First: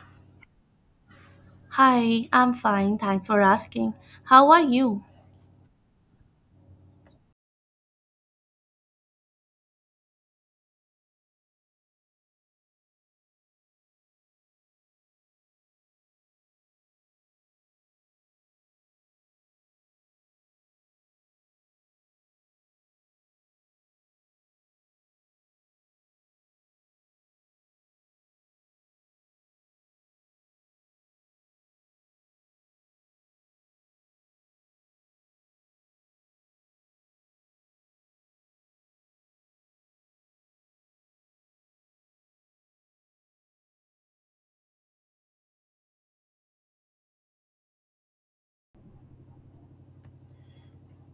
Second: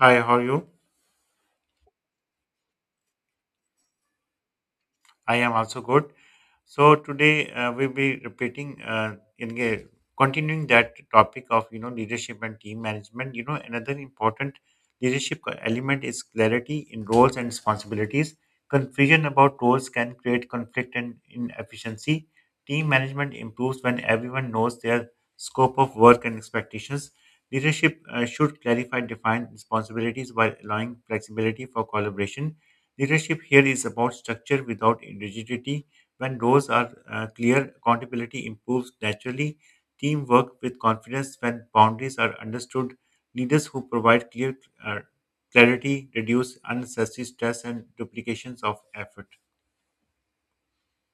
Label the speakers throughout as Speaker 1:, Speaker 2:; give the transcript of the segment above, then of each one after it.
Speaker 1: Hi, how are you?
Speaker 2: Hi, I'm fine. Thanks for asking. How are you?
Speaker 1: I am also good. So today we'll be continuing that topic of leadership and team management. You know another important element is clarity in roles and responsibilities. Confusion about roles can create conflict and inefficiency. Team management improves when everyone knows their scope of work and expectations. Leadership should clarify defined responsibilities while allowing flexibility for collaboration. Leadership here is about structure without rigidity when roles are clear, accountability improves naturally. Teamwork with confidence when boundaries are understood. Leaders who provide clear uh, clarity reduce unnecessary stress and duplications of effort.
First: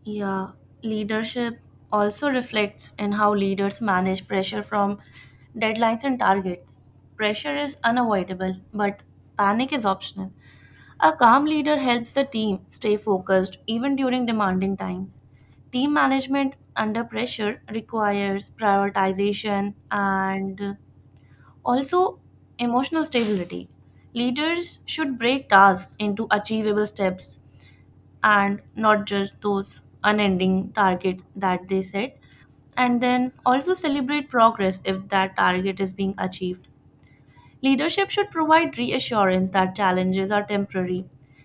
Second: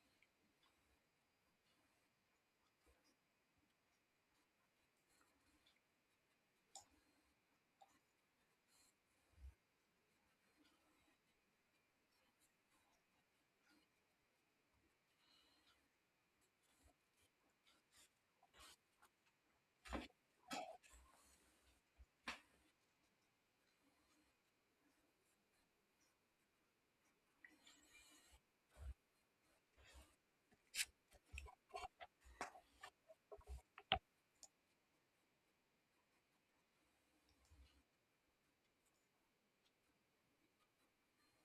Speaker 2: Yeah, leadership also reflects in how leaders manage pressure from deadlines and targets. Pressure is unavoidable, but panic is optional. A calm leader helps the team stay focused even during demanding times. Team management under pressure requires prioritization and also, emotional stability. Leaders should break tasks into achievable steps and not just those unending targets that they set, and then also celebrate progress if that target is being achieved. Leadership should provide reassurance that challenges are temporary.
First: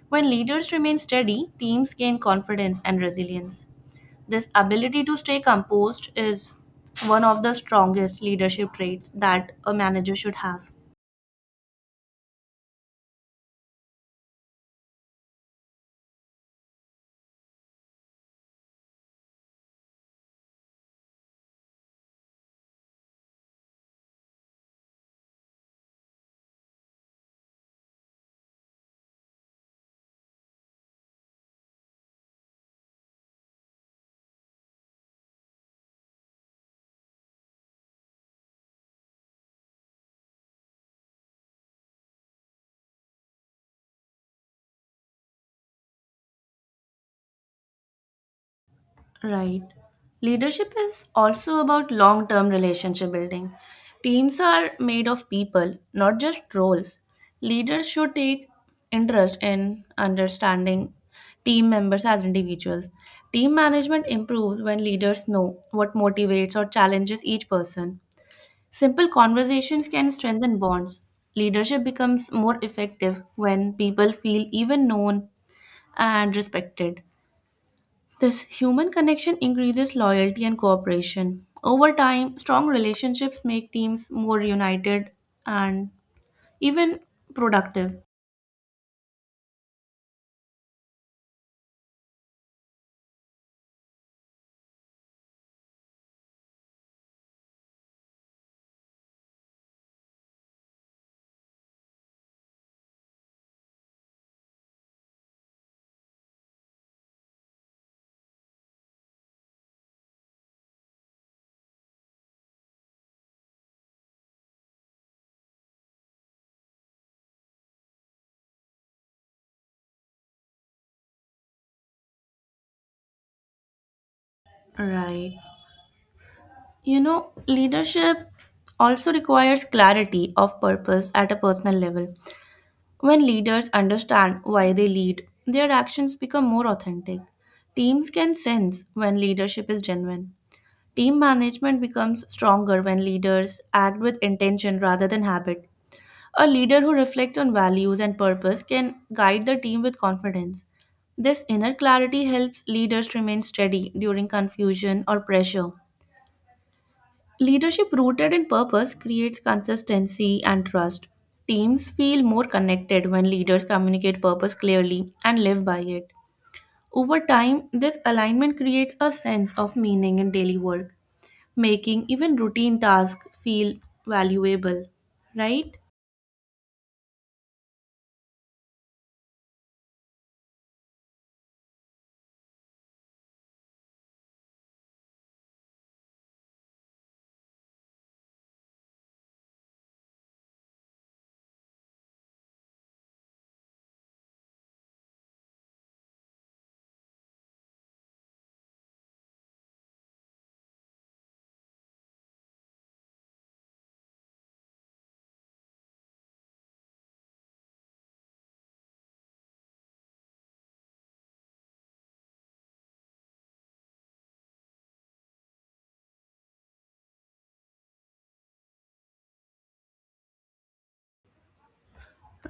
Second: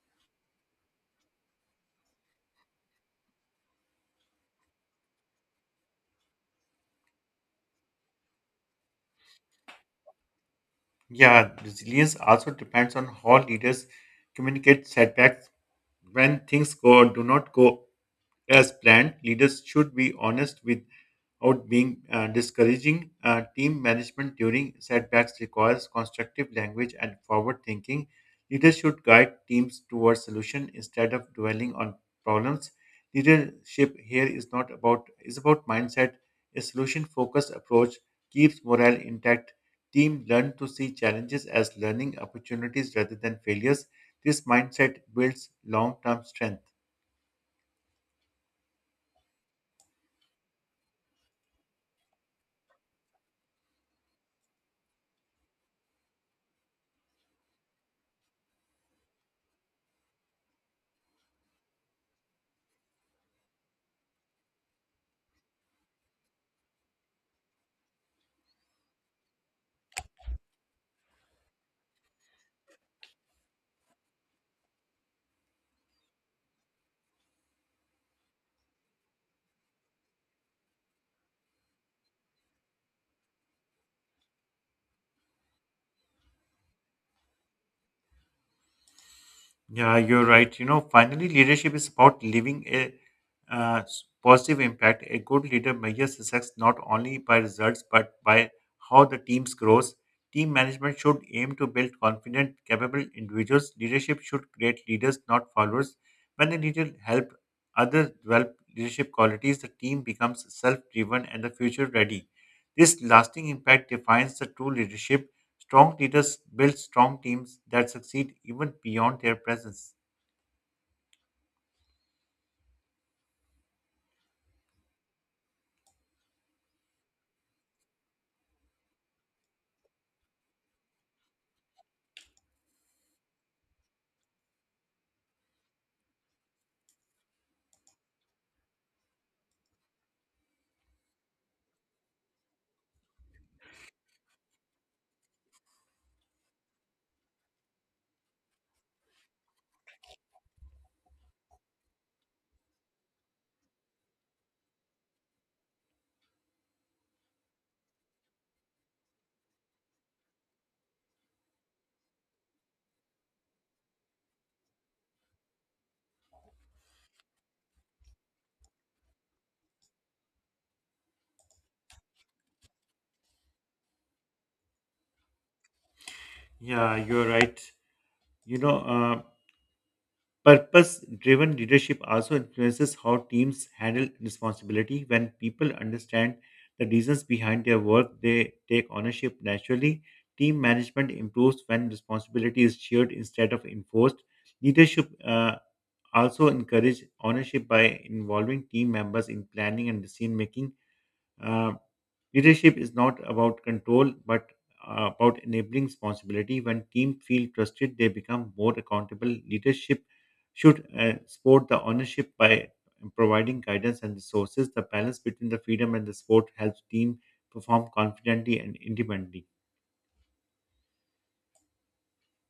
Speaker 2: When leaders remain steady, teams gain confidence and resilience. This ability to stay composed is one of the strongest leadership traits that a manager should have.
Speaker 1: Yeah, resilience also depends on how leaders communicate setbacks when things go do not go as planned. Leaders should be honest without being discouraging. Team management during setbacks requires constructive language and forward thinking. Leaders should guide teams towards solution instead of dwelling on problems. Leadership here is not about is about mindset. A solution focused approach keeps morale intact. Team learn to see challenges as learning opportunities rather than failures. This mindset builds long term strength.
Speaker 2: Right. Leadership is also about long term relationship building. Teams are made of people, not just roles. Leaders should take interest in understanding team members as individuals. Team management improves when leaders know what motivates or challenges each person. Simple conversations can strengthen bonds. Leadership becomes more effective when people feel even known and respected. This human connection increases loyalty and cooperation. Over time, strong relationships make teams more united and even productive.
Speaker 1: Yeah, you're right. You know, finally, leadership is about leaving a positive impact. A good leader measures success not only by results but by how the team grows. Team management should aim to build confident, capable individuals. Leadership should create leaders, not followers. When a leader helps others develop leadership qualities, the team becomes self-driven and the future ready. This lasting impact defines the true leadership. Strong leaders build strong teams that succeed even beyond their presence.
Speaker 2: Right. You know, leadership also requires clarity of purpose at a personal level. When leaders understand why they lead, their actions become more authentic. Teams can sense when leadership is genuine. Team management becomes stronger when leaders act with intention rather than habit. A leader who reflects on values and purpose can guide the team with confidence. This inner clarity helps leaders remain steady during confusion or pressure. Leadership rooted in purpose creates consistency and trust. Teams feel more connected when leaders communicate purpose clearly and live by it. Over time, this alignment creates a sense of meaning in daily work, making even routine tasks feel valuable. Right?
Speaker 1: Yeah, you're right. You know, uh, Purpose driven leadership also influences how teams handle responsibility. When people understand the reasons behind their work, they take ownership naturally. Team management improves when responsibility is shared instead of enforced. Leadership also encourages ownership by involving team members in planning and decision making. Uh, Leadership is not about control, but about enabling responsibility. When teams feel trusted, they become more accountable. Leadership should support the ownership by providing guidance and resources. The balance between the freedom and the support helps team perform confidently and independently.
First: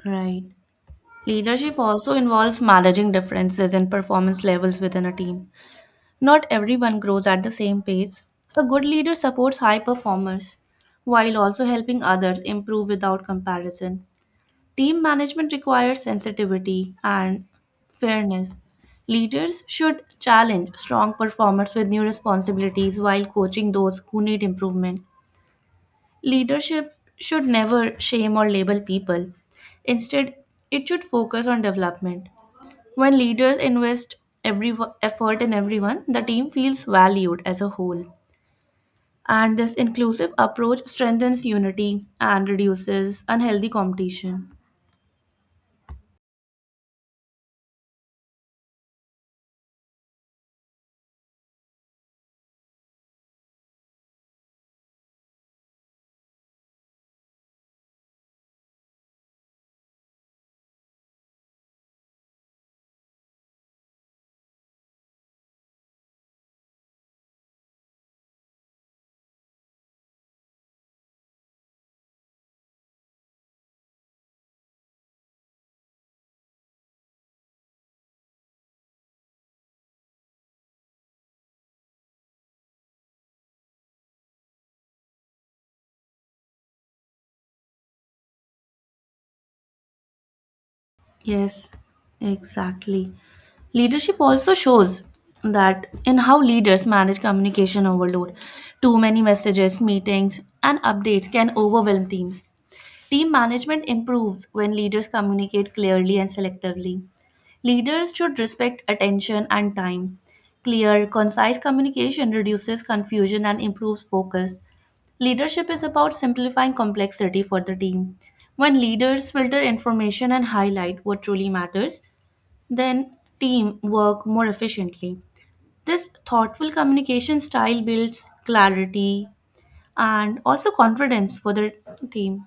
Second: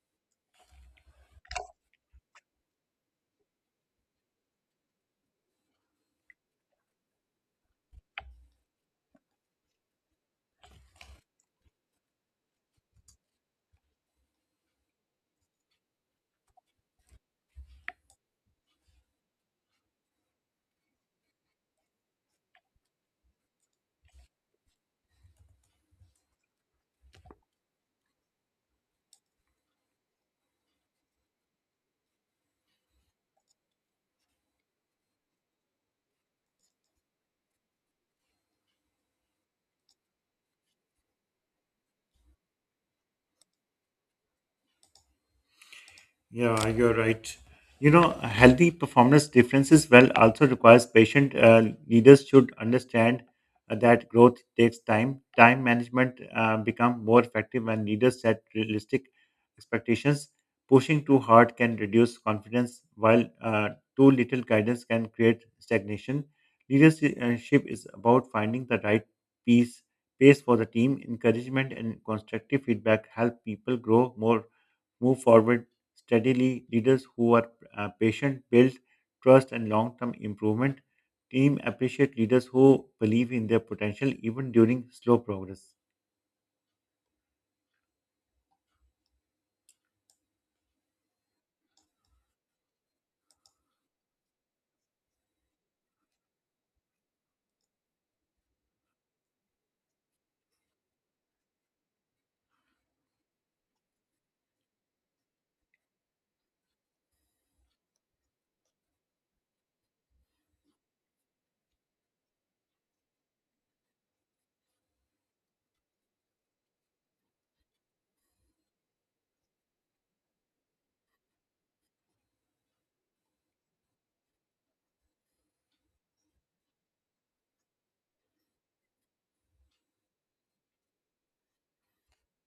Speaker 2: Right. Leadership also involves managing differences and performance levels within a team. Not everyone grows at the same pace. A good leader supports high performers while also helping others improve without comparison. Team management requires sensitivity and fairness. Leaders should challenge strong performers with new responsibilities while coaching those who need improvement. Leadership should never shame or label people. Instead, it should focus on development. When leaders invest every effort in everyone, the team feels valued as a whole. And this inclusive approach strengthens unity and reduces unhealthy competition.
Speaker 1: Yeah, you're right. You know, healthy performance differences well also requires patient. Leaders should understand that growth takes time. Time management become more effective when leaders set realistic expectations. Pushing too hard can reduce confidence, while too little guidance can create stagnation. Leadership is about finding the right piece pace for the team. Encouragement and constructive feedback help people grow more move forward steadily. Leaders who are patient build trust and long term improvement. Team appreciate leaders who believe in their potential even during slow progress.
Speaker 2: Yes, exactly. Leadership also shows that in how leaders manage communication overload. Too many messages, meetings, and updates can overwhelm teams. Team management improves when leaders communicate clearly and selectively. Leaders should respect attention and time. Clear, concise communication reduces confusion and improves focus. Leadership is about simplifying complexity for the team. When leaders filter information and highlight what truly matters, then team work more efficiently. This thoughtful communication style builds clarity and also confidence for the team.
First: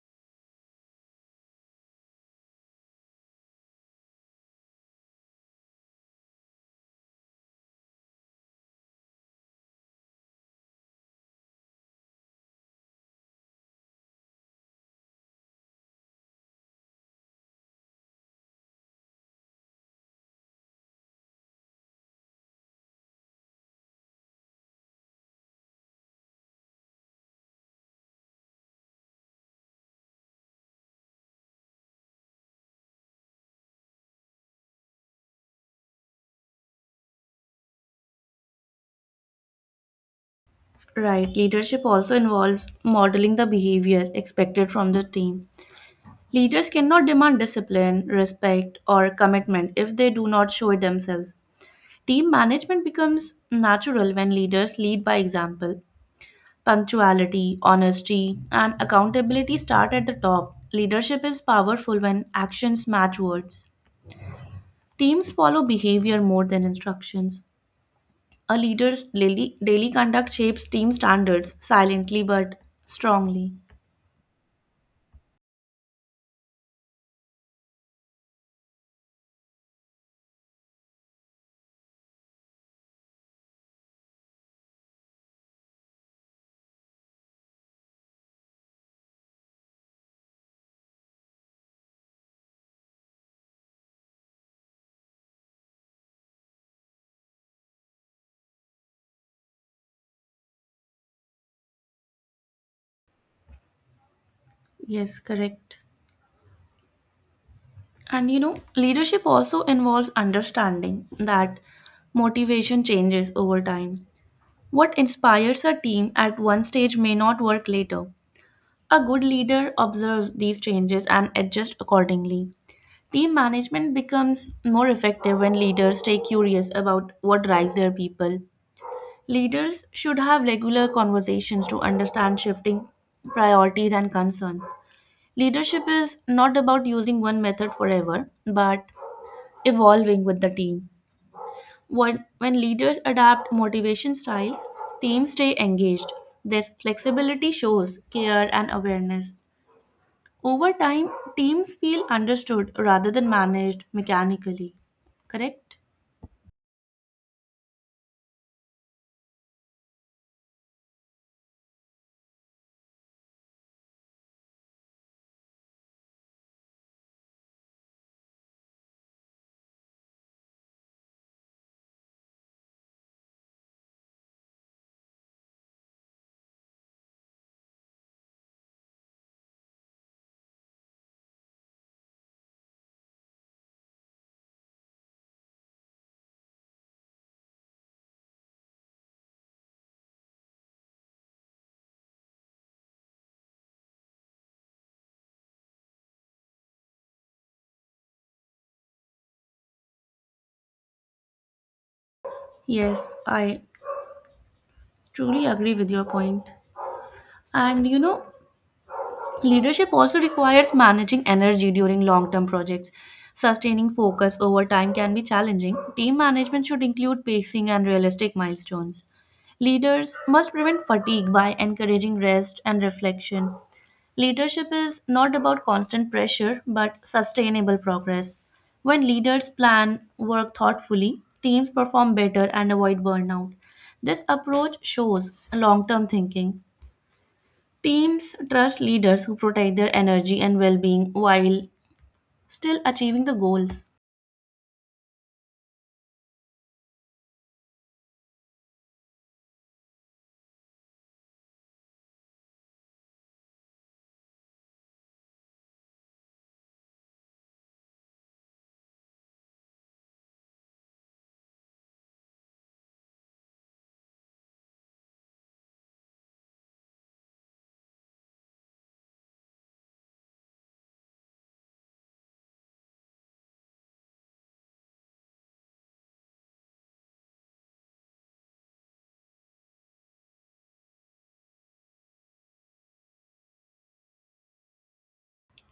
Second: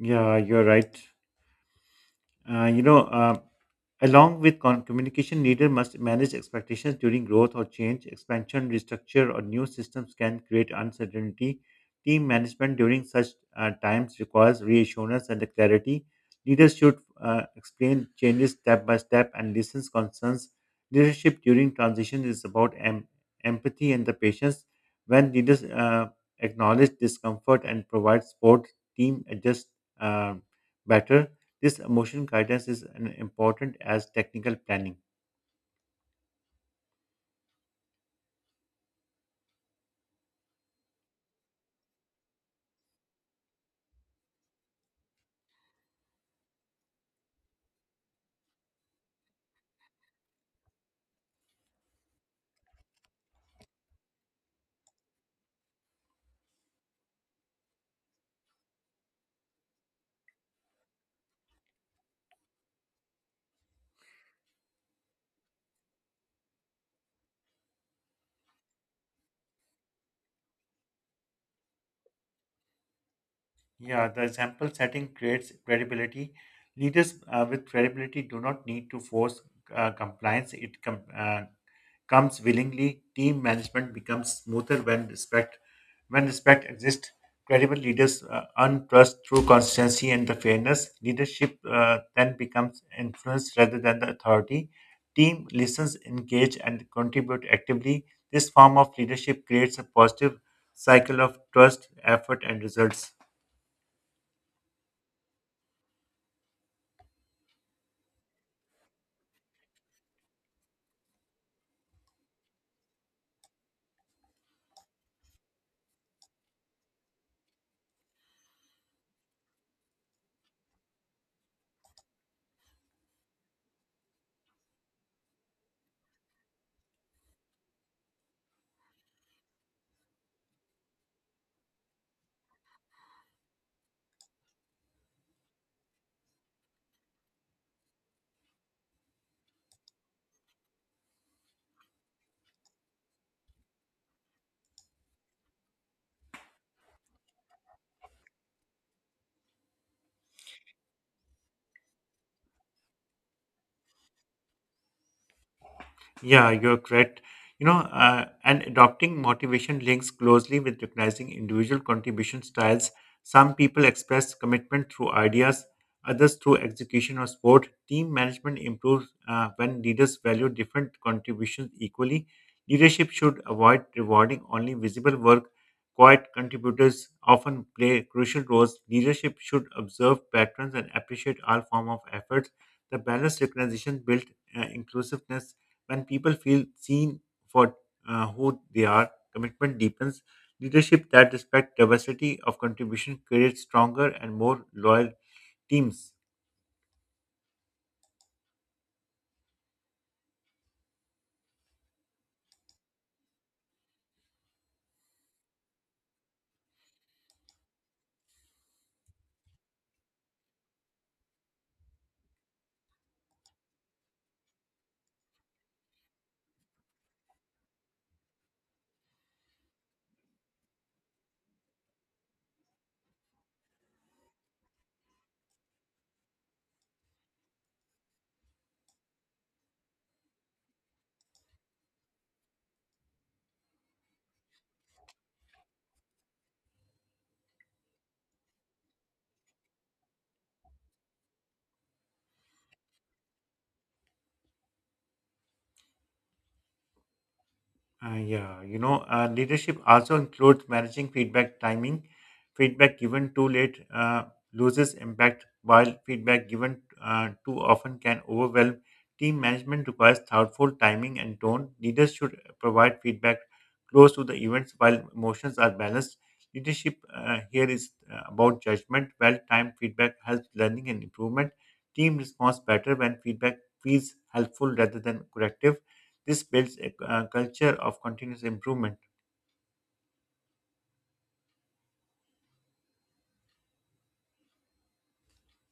Speaker 1: Yeah, you're right. Uh, you know, uh, Along with communication, leader must manage expectations during growth or change. Expansion, restructure, or new systems can create uncertainty. Team management during such times requires reassurance and the clarity. Leaders should explain changes step by step and listen to concerns. Leadership during transition is about empathy and the patience. When leaders acknowledge discomfort and provide support, team adjusts uh, better. This emotional guidance is an important as technical planning.
Speaker 2: Right, leadership also involves modeling the behavior expected from the team. Leaders cannot demand discipline, respect, or commitment if they do not show it themselves. Team management becomes natural when leaders lead by example. Punctuality, honesty, and accountability start at the top. Leadership is powerful when actions match words. Teams follow behavior more than instructions. A leader's daily conduct shapes team standards silently but strongly.
Speaker 1: Yeah, the example setting creates credibility. Leaders with credibility do not need to force compliance. It comes willingly. Team management becomes smoother when respect exists. Credible leaders earn trust through consistency and the fairness. Leadership then becomes influence rather than the authority. Team listens, engage, and contribute actively. This form of leadership creates a positive cycle of trust, effort, and results.
Speaker 2: Yes, correct. And you know, leadership also involves understanding that motivation changes over time. What inspires a team at one stage may not work later. A good leader observes these changes and adjusts accordingly. Team management becomes more effective when leaders stay curious about what drives their people. Leaders should have regular conversations to understand shifting priorities and concerns. Leadership is not about using one method forever, but evolving with the team. When leaders adapt motivation styles, teams stay engaged. This flexibility shows care and awareness. Over time, teams feel understood rather than managed mechanically. Correct?
Speaker 1: Yeah, you're correct. And adopting motivation links closely with recognizing individual contribution styles. Some people express commitment through ideas, others through execution or sport. Team management improves when leaders value different contributions equally. Leadership should avoid rewarding only visible work. Quiet contributors often play crucial roles. Leadership should observe patterns and appreciate all form of efforts. The balanced recognition built inclusiveness when people feel seen for who they are, commitment deepens. Leadership that respects diversity of contribution creates stronger and more loyal teams.
Speaker 2: Yes, I truly agree with your point. And you know, leadership also requires managing energy during long term projects. Sustaining focus over time can be challenging. Team management should include pacing and realistic milestones. Leaders must prevent fatigue by encouraging rest and reflection. Leadership is not about constant pressure but sustainable progress. When leaders plan work thoughtfully, teams perform better and avoid burnout. This approach shows long term thinking. Teams trust leaders who protect their energy and well being while still achieving the goals.
Speaker 1: Leadership also includes managing feedback timing. Feedback given too late loses impact, while feedback given too often can overwhelm. Team management requires thoughtful timing and tone. Leaders should provide feedback close to the events while emotions are balanced. Leadership here is about judgment. Well timed feedback helps learning and improvement. Team responds better when feedback feels helpful rather than corrective. This builds a culture of continuous improvement.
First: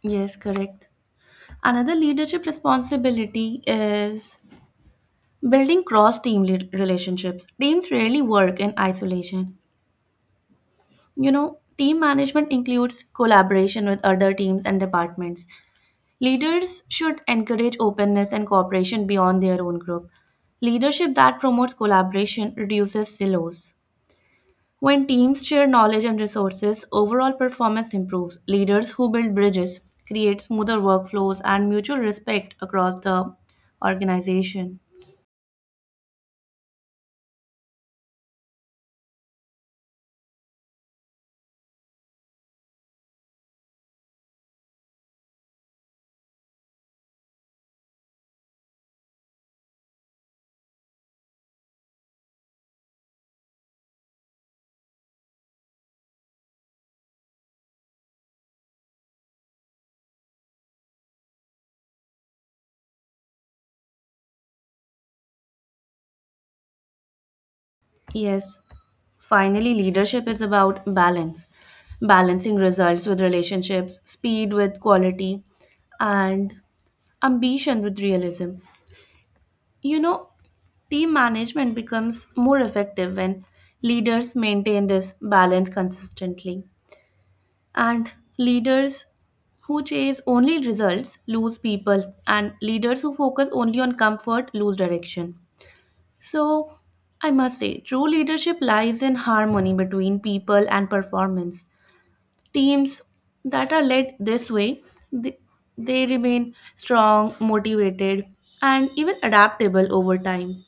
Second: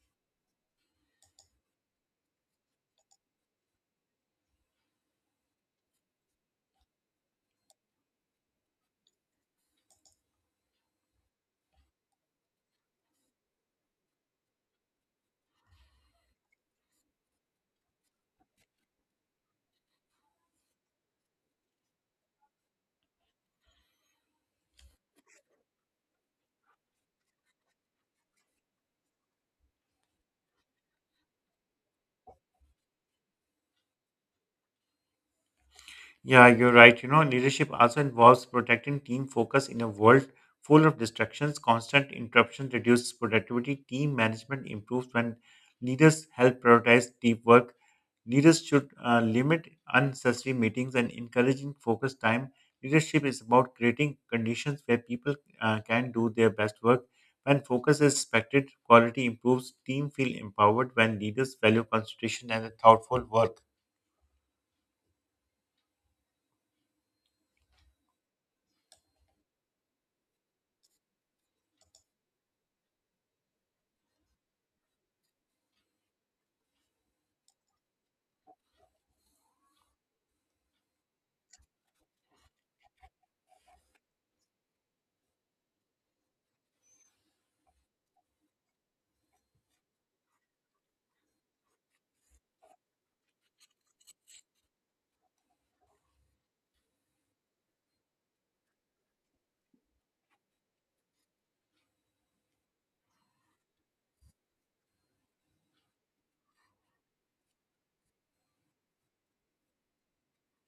Speaker 2: Yes, correct. Another leadership responsibility is building cross team relationships. Teams rarely work in isolation. You know, team management includes collaboration with other teams and departments. Leaders should encourage openness and cooperation beyond their own group. Leadership that promotes collaboration reduces silos. When teams share knowledge and resources, overall performance improves. Leaders who build bridges create smoother workflows and mutual respect across the organization.
Speaker 1: Yeah, you're right. You know, leadership also involves protecting team focus in a world full of distractions. Constant interruption reduces productivity. Team management improves when leaders help prioritize deep work. Leaders should limit unnecessary meetings and encouraging focused time. Leadership is about creating conditions where people can do their best work. When focus is respected, quality improves, team feel empowered when leaders value concentration and a thoughtful work.
Speaker 2: Yes, finally, leadership is about balance, balancing results with relationships, speed with quality, and ambition with realism. You know, team management becomes more effective when leaders maintain this balance consistently. And leaders who chase only results lose people, and leaders who focus only on comfort lose direction. So, I must say, true leadership lies in harmony between people and performance. Teams that are led this way, they, they remain strong, motivated, and even adaptable over time.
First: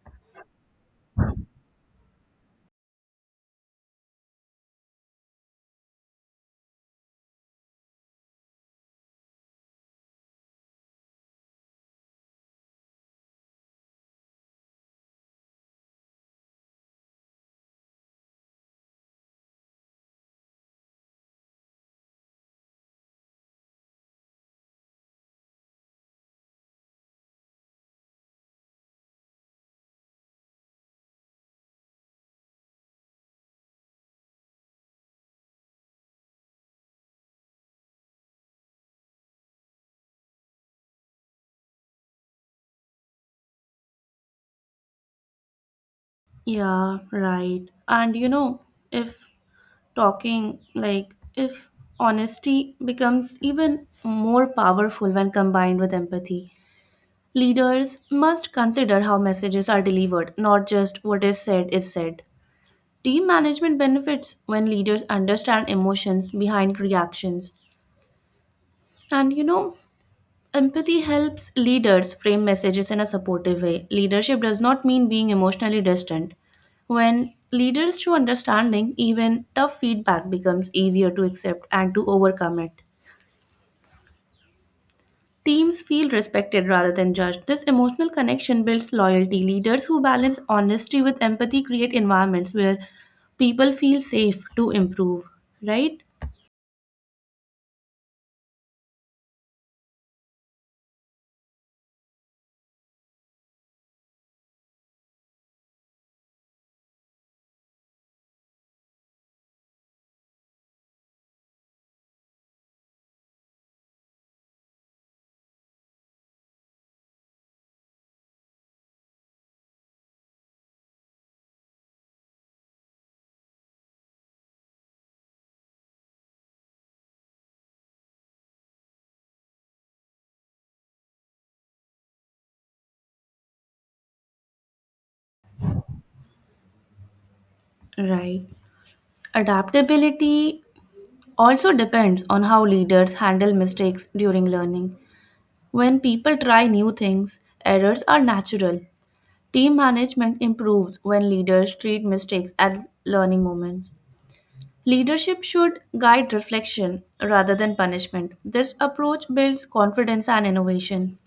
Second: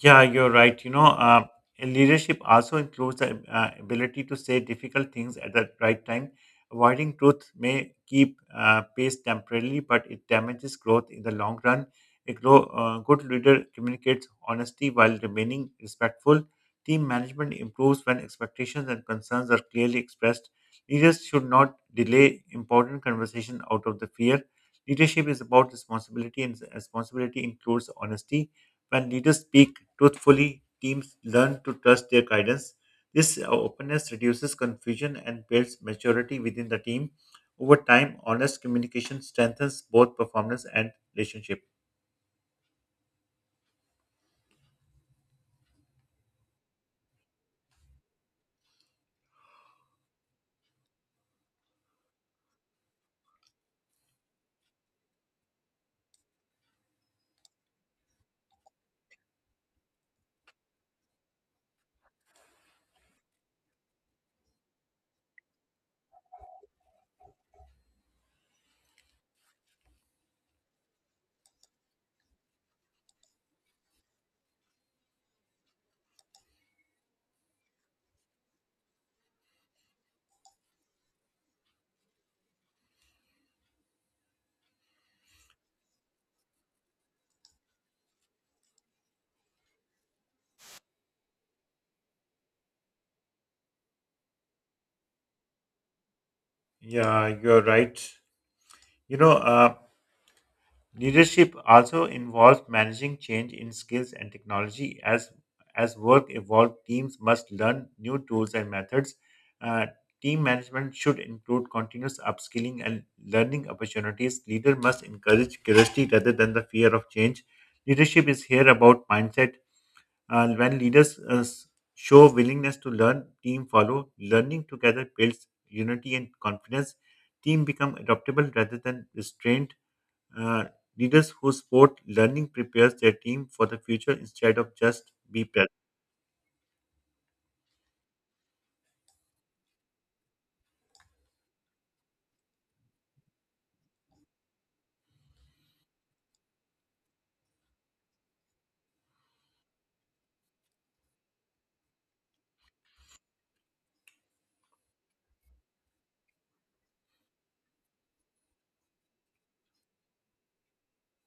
Speaker 1: Yeah, you're right. Leadership also includes the ability to say difficult things at the right time. Avoiding truth may keep pace temporarily, but it damages growth in the long run. Good leader communicates honesty while remaining respectful. Team management improves when expectations and concerns are clearly expressed. Leaders should not delay important conversation out of the fear. Leadership is about responsibility, and responsibility includes honesty when leaders speak truthfully, teams learn to trust their guidance. This openness reduces confusion and builds maturity within the team. Over time, honest communication strengthens both performance and relationship.
Speaker 2: Yeah, right. And you know, if talking like if honesty becomes even more powerful when combined with empathy, leaders must consider how messages are delivered, not just what is said, team management benefits when leaders understand emotions behind reactions. And you know, empathy helps leaders frame messages in a supportive way. Leadership does not mean being emotionally distant. When leaders show understanding, even tough feedback becomes easier to accept and to overcome it. Teams feel respected rather than judged. This emotional connection builds loyalty. Leaders who balance honesty with empathy create environments where people feel safe to improve, right?
Speaker 1: Yeah, you're right. You know, uh, Leadership also involves managing change in skills and technology. As work evolves, teams must learn new tools and methods. Uh, Team management should include continuous upskilling and learning opportunities. Leader must encourage curiosity rather than the fear of change. Leadership is here about mindset. When leaders show willingness to learn, team follow. Learning together builds unity and confidence. Team become adaptable rather than restrained. uh, Leaders who support learning prepares their team for the future instead of just be present.
Speaker 2: Right. Adaptability also depends on how leaders handle mistakes during learning. When people try new things, errors are natural. Team management improves when leaders treat mistakes as learning moments. Leadership should guide reflection rather than punishment. This approach builds confidence and innovation.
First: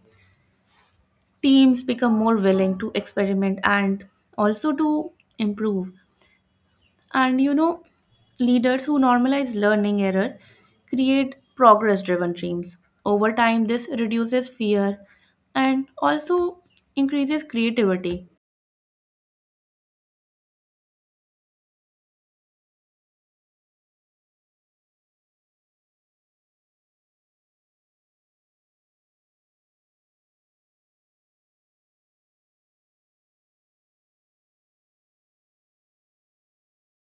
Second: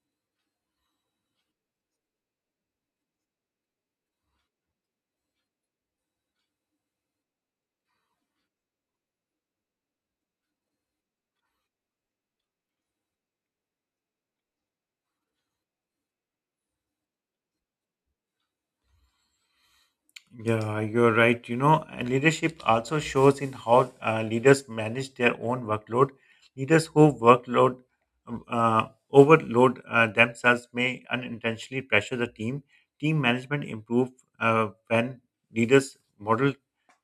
Speaker 2: Teams become more willing to experiment and also to improve. And you know, leaders who normalize learning error create progress driven teams. Over time, this reduces fear and also increases creativity.
Speaker 1: Yeah, you're right. You know, and leadership also shows in how leaders manage their own workload. Leaders who workload overload themselves may unintentionally pressure the team. Team management improve when leaders model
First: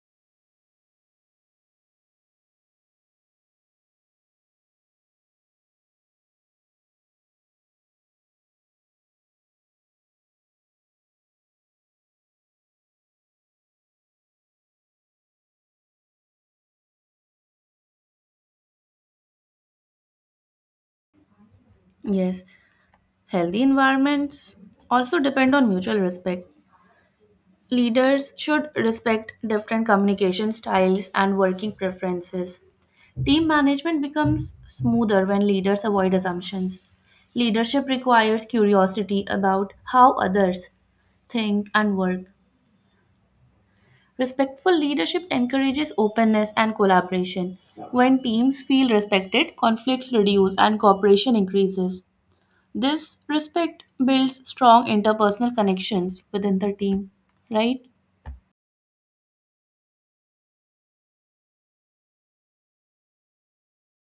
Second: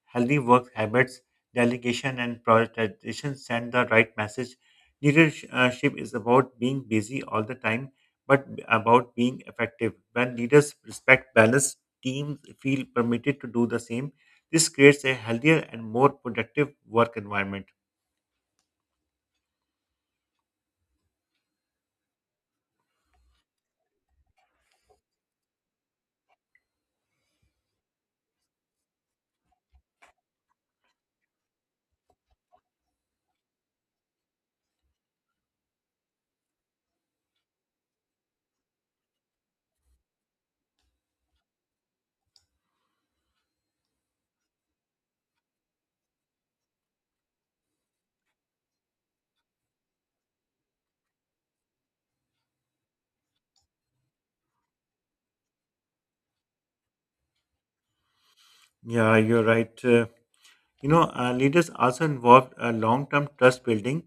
Speaker 1: healthy work habits, delegation, and prioritization send the right message. Leadership is about being busy all the time, but about being effective. When leaders respect balance, teams feel permitted to do the same. This creates a healthier and more productive work environment.
Speaker 2: Yes, healthy environments also depend on mutual respect. Leaders should respect different communication styles and working preferences. Team management becomes smoother when leaders avoid assumptions. Leadership requires curiosity about how others think and work. Respectful leadership encourages openness and collaboration. When teams feel respected, conflicts reduce and cooperation increases. This respect builds strong interpersonal connections within the team, right?
Speaker 1: Yeah, you're right. Leaders also involved long-term trust building.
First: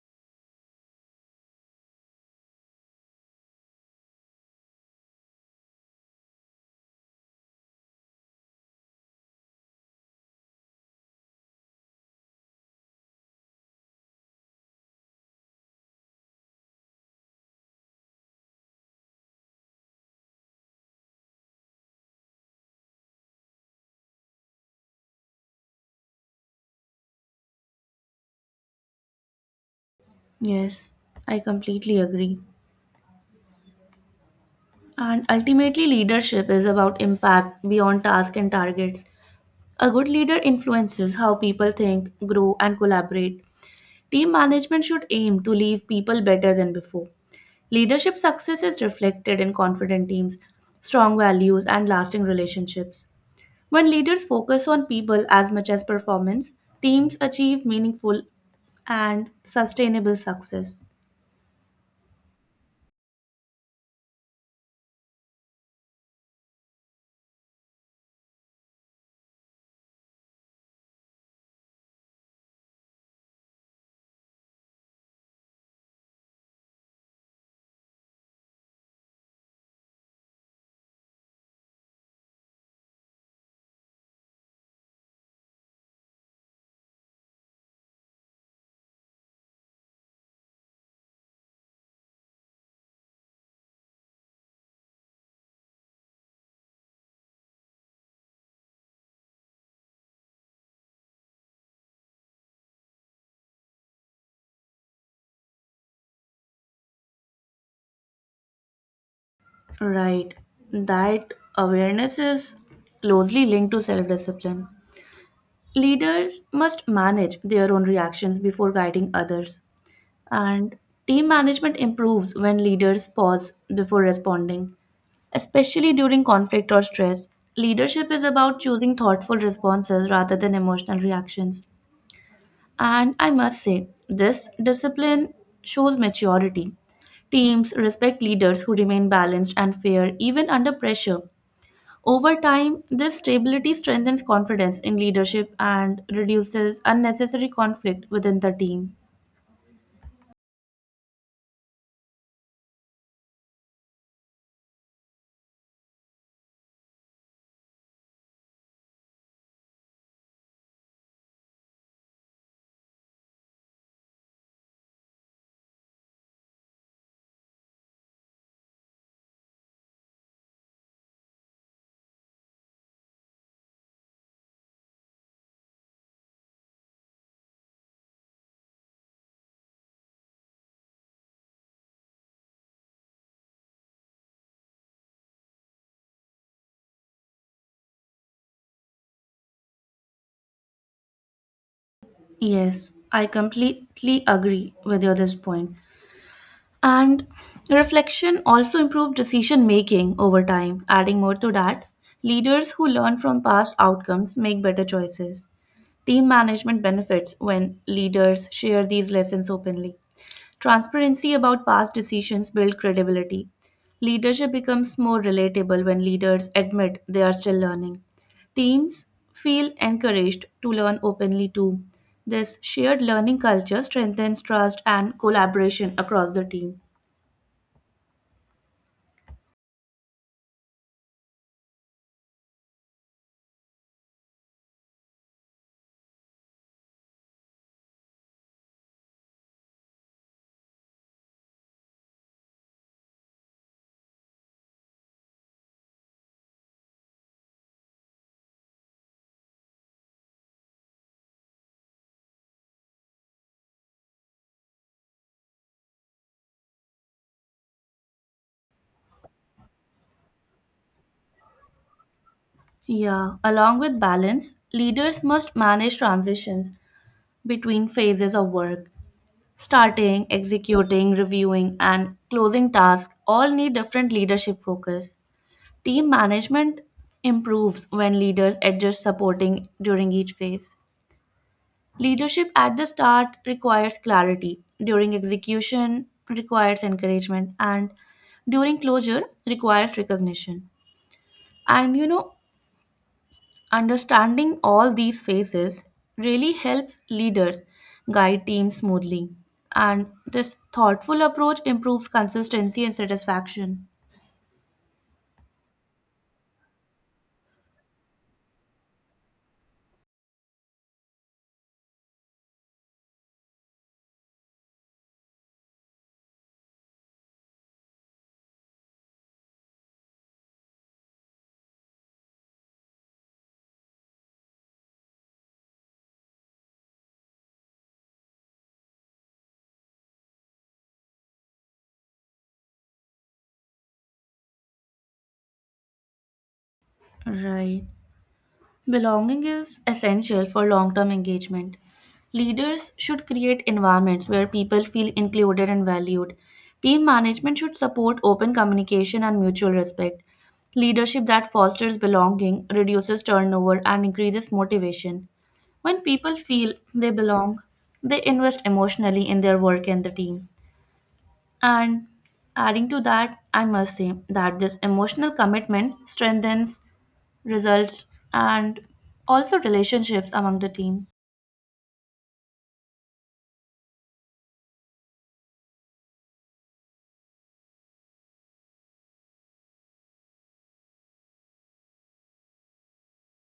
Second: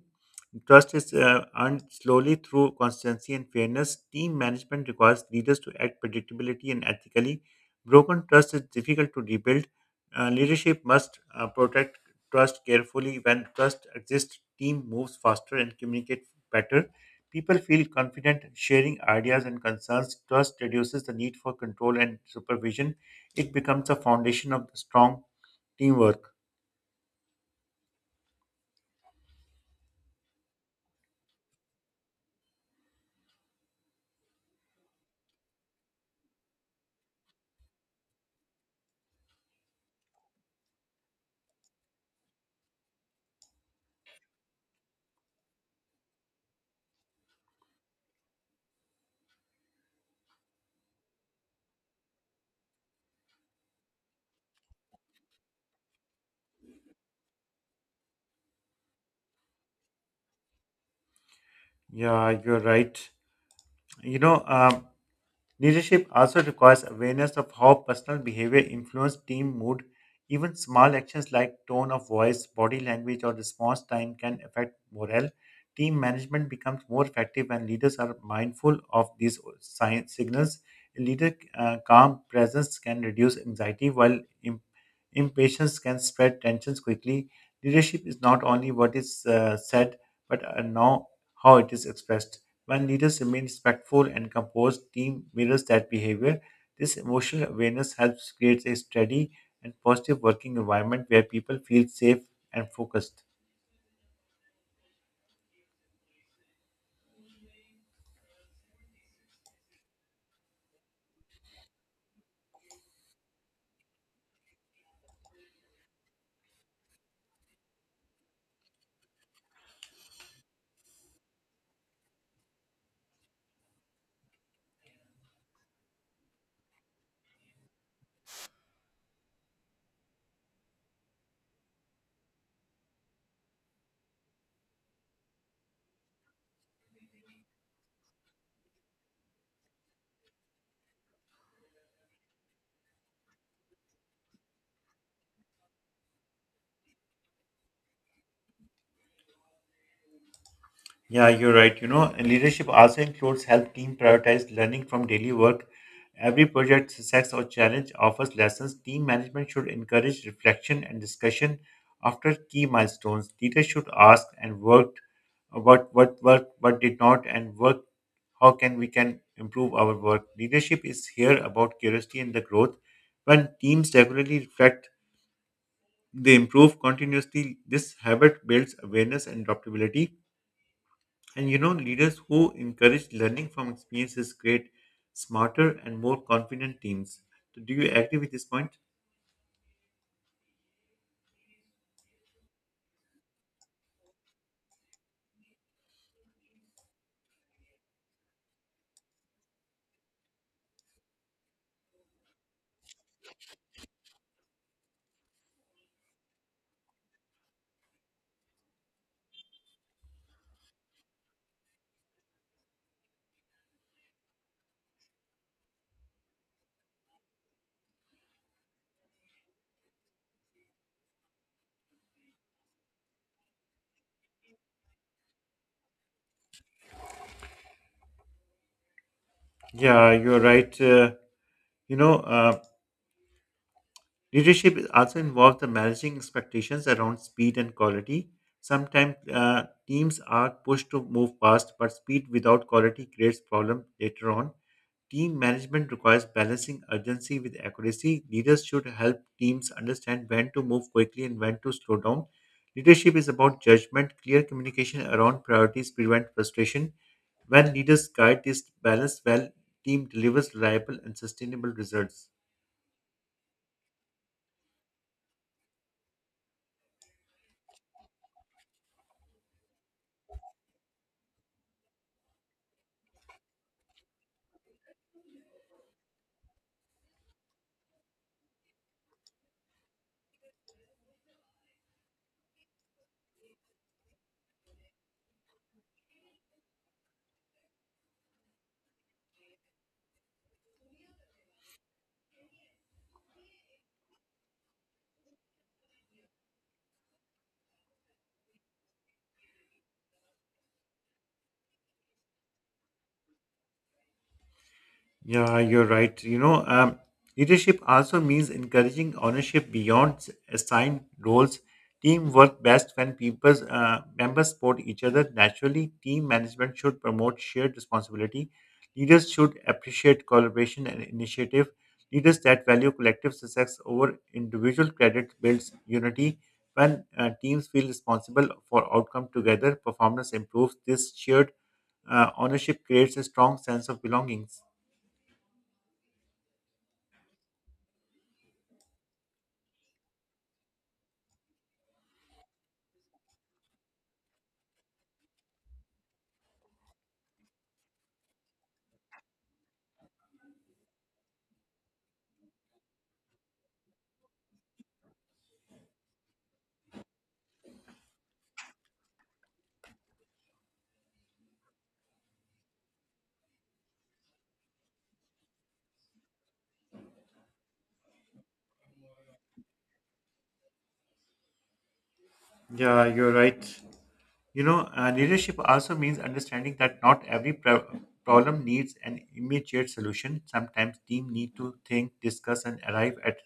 Speaker 1: Trust is earned slowly through consistency and fairness. Team management requires leaders to act predictably and ethically. Broken trust is difficult to rebuild. Leadership must protect trust carefully. When trust exists, team moves faster and communicate better. People feel confident sharing ideas and concerns. Trust reduces the need for control and supervision. It becomes a foundation of strong teamwork.
Speaker 2: Yes, I completely agree. And ultimately, leadership is about impact beyond tasks and targets. A good leader influences how people think, grow, and collaborate. Team management should aim to leave people better than before. Leadership success is reflected in confident teams, strong values, and lasting relationships. When leaders focus on people as much as performance, teams achieve meaningful and sustainable success.
Speaker 1: Yeah, you're right. You know, um, Leadership also requires awareness of how personal behavior influences team mood. Even small actions like tone of voice, body language, or response time can affect morale. Team management becomes more effective when leaders are mindful of these signals. A leader calm presence can reduce anxiety, while impatience can spread tensions quickly. Leadership is not only what is said, but now how it is expressed. When leaders remain respectful and composed, team mirrors that behavior. This emotional awareness helps create a steady and positive working environment where people feel safe and focused.
Speaker 2: Right. That awareness is closely linked to self discipline. Leaders must manage their own reactions before guiding others. And team management improves when leaders pause before responding, especially during conflict or stress. Leadership is about choosing thoughtful responses rather than emotional reactions. And I must say, this discipline shows maturity. Teams respect leaders who remain balanced and fair even under pressure. Over time, this stability strengthens confidence in leadership and reduces unnecessary conflict within the team.
Speaker 1: Yeah, you're right. You know, and leadership also includes help team prioritize learning from daily work. Every project success or challenge offers lessons. Team management should encourage reflection and discussion after key milestones. Leaders should ask and worked what worked, what did not, and work how can we can improve our work. Leadership is here about curiosity and the growth. When teams regularly reflect, they improve continuously. This habit builds awareness and adaptability. And you know, leaders who encourage learning from experiences create smarter and more confident teams. So, do you agree with this point?
Speaker 2: Yes, I completely agree with your this point. And reflection also improves decision making over time. Adding more to that, leaders who learn from past outcomes make better choices. Team management benefits when leaders share these lessons openly. Transparency about past decisions builds credibility. Leadership becomes more relatable when leaders admit they are still learning. Teams feel encouraged to learn openly too. This shared learning culture strengthens trust and collaboration across the team.
Speaker 1: Yeah, you're right. You know, uh, Leadership also involves the managing expectations around speed and quality. Sometimes teams are pushed to move fast, but speed without quality creates problems later on. Team management requires balancing urgency with accuracy. Leaders should help teams understand when to move quickly and when to slow down. Leadership is about judgment, clear communication around priorities prevent frustration. When leaders guide this balance well, team delivers reliable and sustainable results.
Speaker 2: Yeah, along with balance, leaders must manage transitions between phases of work. Starting, executing, reviewing, and closing tasks all need different leadership focus. Team management improves when leaders adjust supporting during each phase. Leadership at the start requires clarity, during execution requires encouragement, and during closure requires recognition. And you know, understanding all these phases really helps leaders guide teams smoothly. And this thoughtful approach improves consistency and satisfaction.
Speaker 1: Yeah, you're right. Leadership also means encouraging ownership beyond assigned roles. Team work best when people members support each other naturally. Team management should promote shared responsibility. Leaders should appreciate collaboration and initiative. Leaders that value collective success over individual credit builds unity. When teams feel responsible for outcome together, performance improves. This shared ownership creates a strong sense of belonging.
Speaker 2: Right. Belonging is essential for long term engagement. Leaders should create environments where people feel included and valued. Team management should support open communication and mutual respect. Leadership that fosters belonging reduces turnover and increases motivation. When people feel they belong, they invest emotionally in their work and the team. And adding to that, I must say that this emotional commitment strengthens results, and also relationships among the team.
Speaker 1: Yeah, you're right. Leadership also means understanding that not every problem needs an immediate solution. Sometimes team need to think, discuss, and arrive at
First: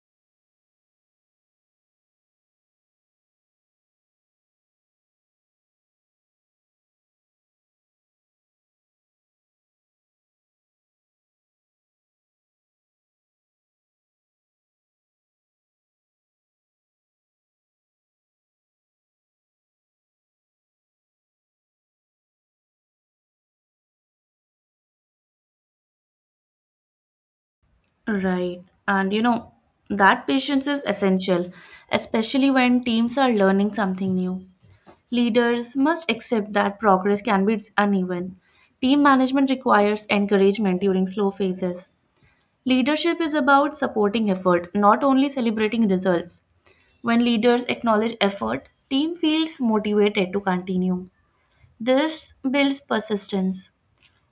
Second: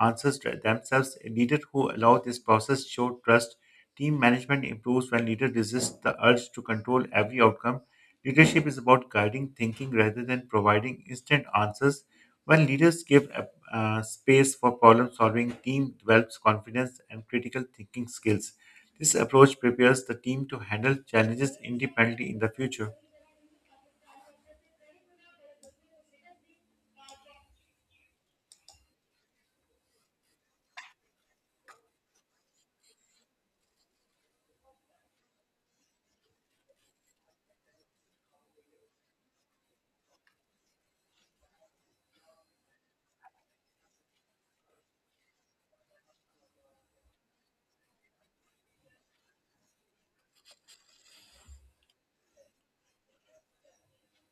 Speaker 1: answers to themselves. A leader who allow this process show trust. Team management improves when leader resists the urge to control every outcome. Leadership is about guiding thinking rather than providing instant answers. When leaders give space for problem solving, team develops confidence and critical thinking skills. This approach prepares the team to handle challenges independently in the future.
Speaker 2: Right. And you know, that patience is essential, especially when teams are learning something new. Leaders must accept that progress can be uneven. Team management requires encouragement during slow phases. Leadership is about supporting effort, not only celebrating results. When leaders acknowledge effort, team feels motivated to continue. This builds persistence.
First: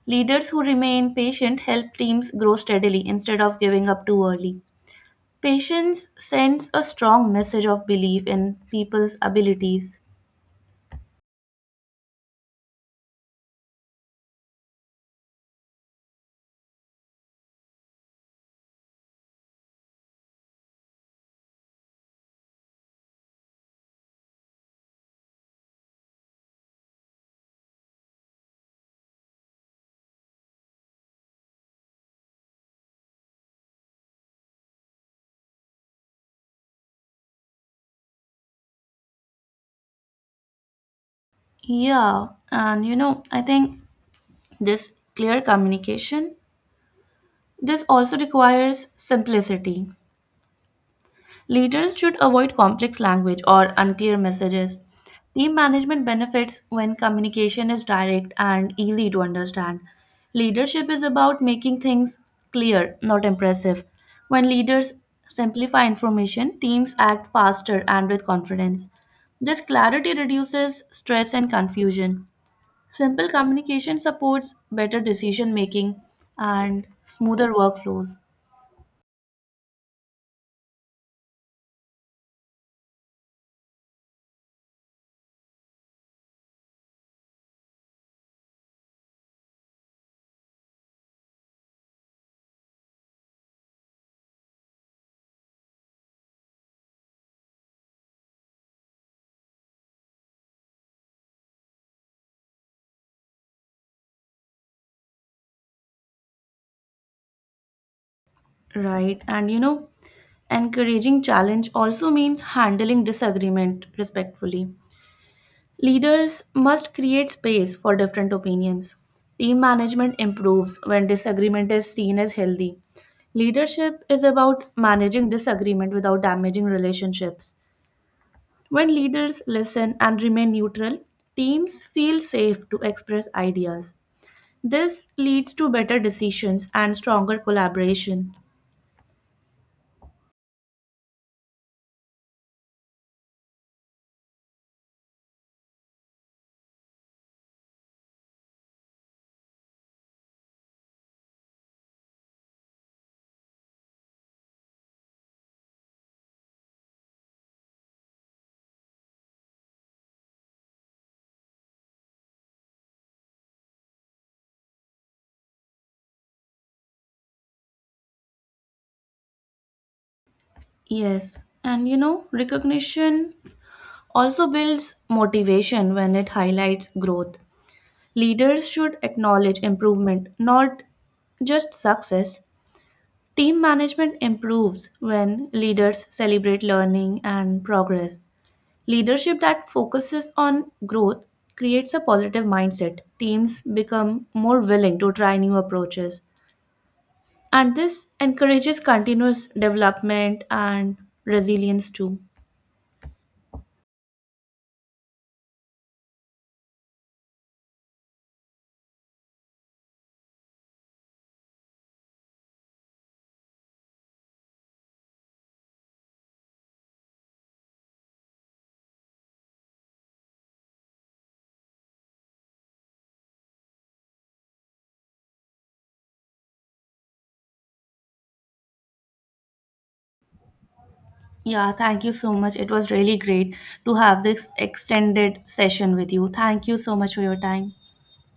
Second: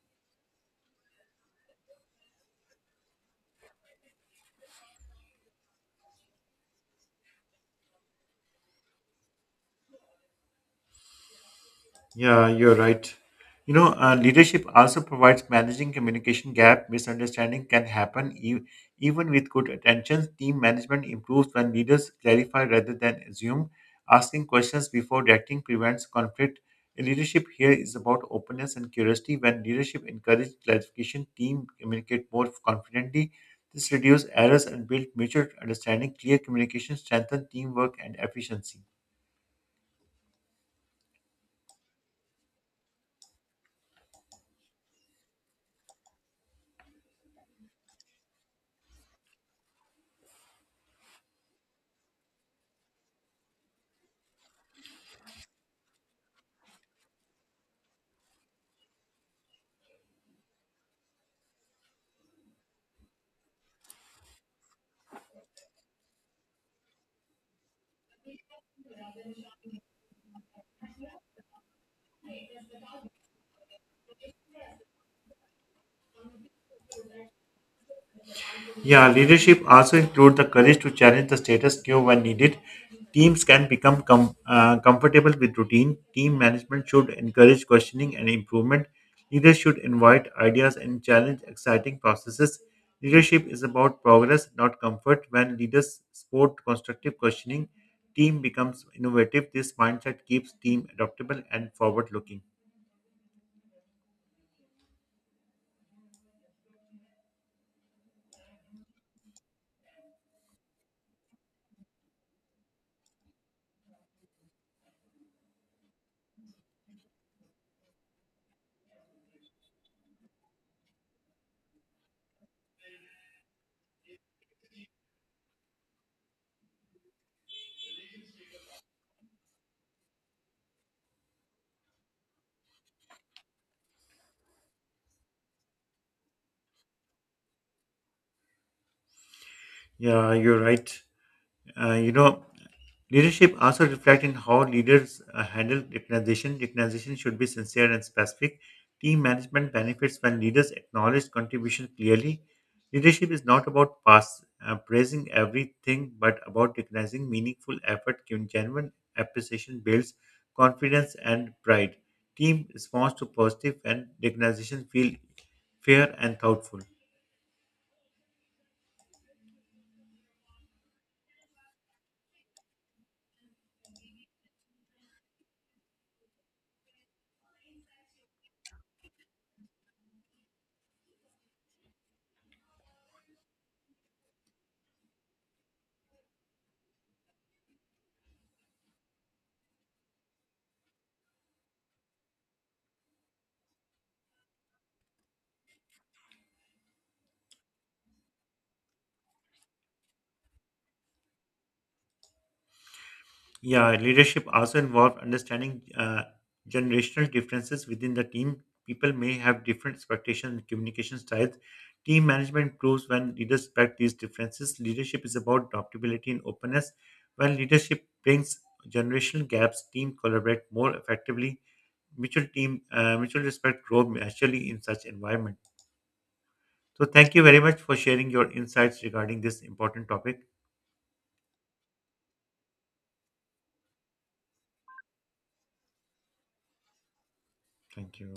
Speaker 2: Leaders who remain patient help teams grow steadily instead of giving up too early. Patience sends a strong message of belief in people's abilities.
Speaker 1: Leadership also provides managing communication gap. Misunderstanding can happen even with good attention. Team management improves when leaders clarify rather than assume. Asking questions before reacting prevents conflict. Leadership here is about openness and curiosity. When leadership encourages clarification, team communicate more confidently. This reduces errors and builds mutual understanding. Clear communication strengthens teamwork and efficiency.
Speaker 2: Yeah, and you know, I think this clear communication this also requires simplicity. Leaders should avoid complex language or unclear messages. Team management benefits when communication is direct and easy to understand. Leadership is about making things clear, not impressive. When leaders simplify information, teams act faster and with confidence. This clarity reduces stress and confusion. Simple communication supports better decision making and smoother workflows.
Speaker 1: Yeah, leadership also includes the courage to challenge the status quo when needed. Teams can become comfortable with routine. Team management should encourage questioning and improvement. Leaders should invite ideas and challenge exciting processes. Leadership is about progress, not comfort. When leaders support constructive questioning, team becomes innovative. This mindset keeps team adaptable and forward-looking.
Speaker 2: Right. And you know, encouraging challenge also means handling disagreement respectfully. Leaders must create space for different opinions. Team management improves when disagreement is seen as healthy. Leadership is about managing disagreement without damaging relationships. When leaders listen and remain neutral, teams feel safe to express ideas. This leads to better decisions and stronger collaboration.
Speaker 1: Yeah, you're right. Uh, you know, Leadership also reflects in how leaders handle recognition. Recognition should be sincere and specific. Team management benefits when leaders acknowledge contribution clearly. Leadership is not about praising everything, but about recognizing meaningful effort. Genuine appreciation builds confidence and pride. Team responds to positive and recognition feel fair and thoughtful.
Speaker 2: Yes, and you know, recognition also builds motivation when it highlights growth. Leaders should acknowledge improvement, not just success. Team management improves when leaders celebrate learning and progress. Leadership that focuses on growth creates a positive mindset. Teams become more willing to try new approaches, and this encourages continuous development and resilience too.
Speaker 1: Yeah, leadership also involves understanding generational differences within the team. People may have different expectations and communication styles. Team management improves when leaders respect these differences. Leadership is about adaptability and openness. When leadership brings generational gaps, team collaborate more effectively. Mutual respect grow naturally in such environment. So, thank you very much for sharing your insights regarding this important topic.
Speaker 2: Yeah, thank you so much. It was really great to have this extended session with you. Thank you so much for your time.
Speaker 1: Thank you.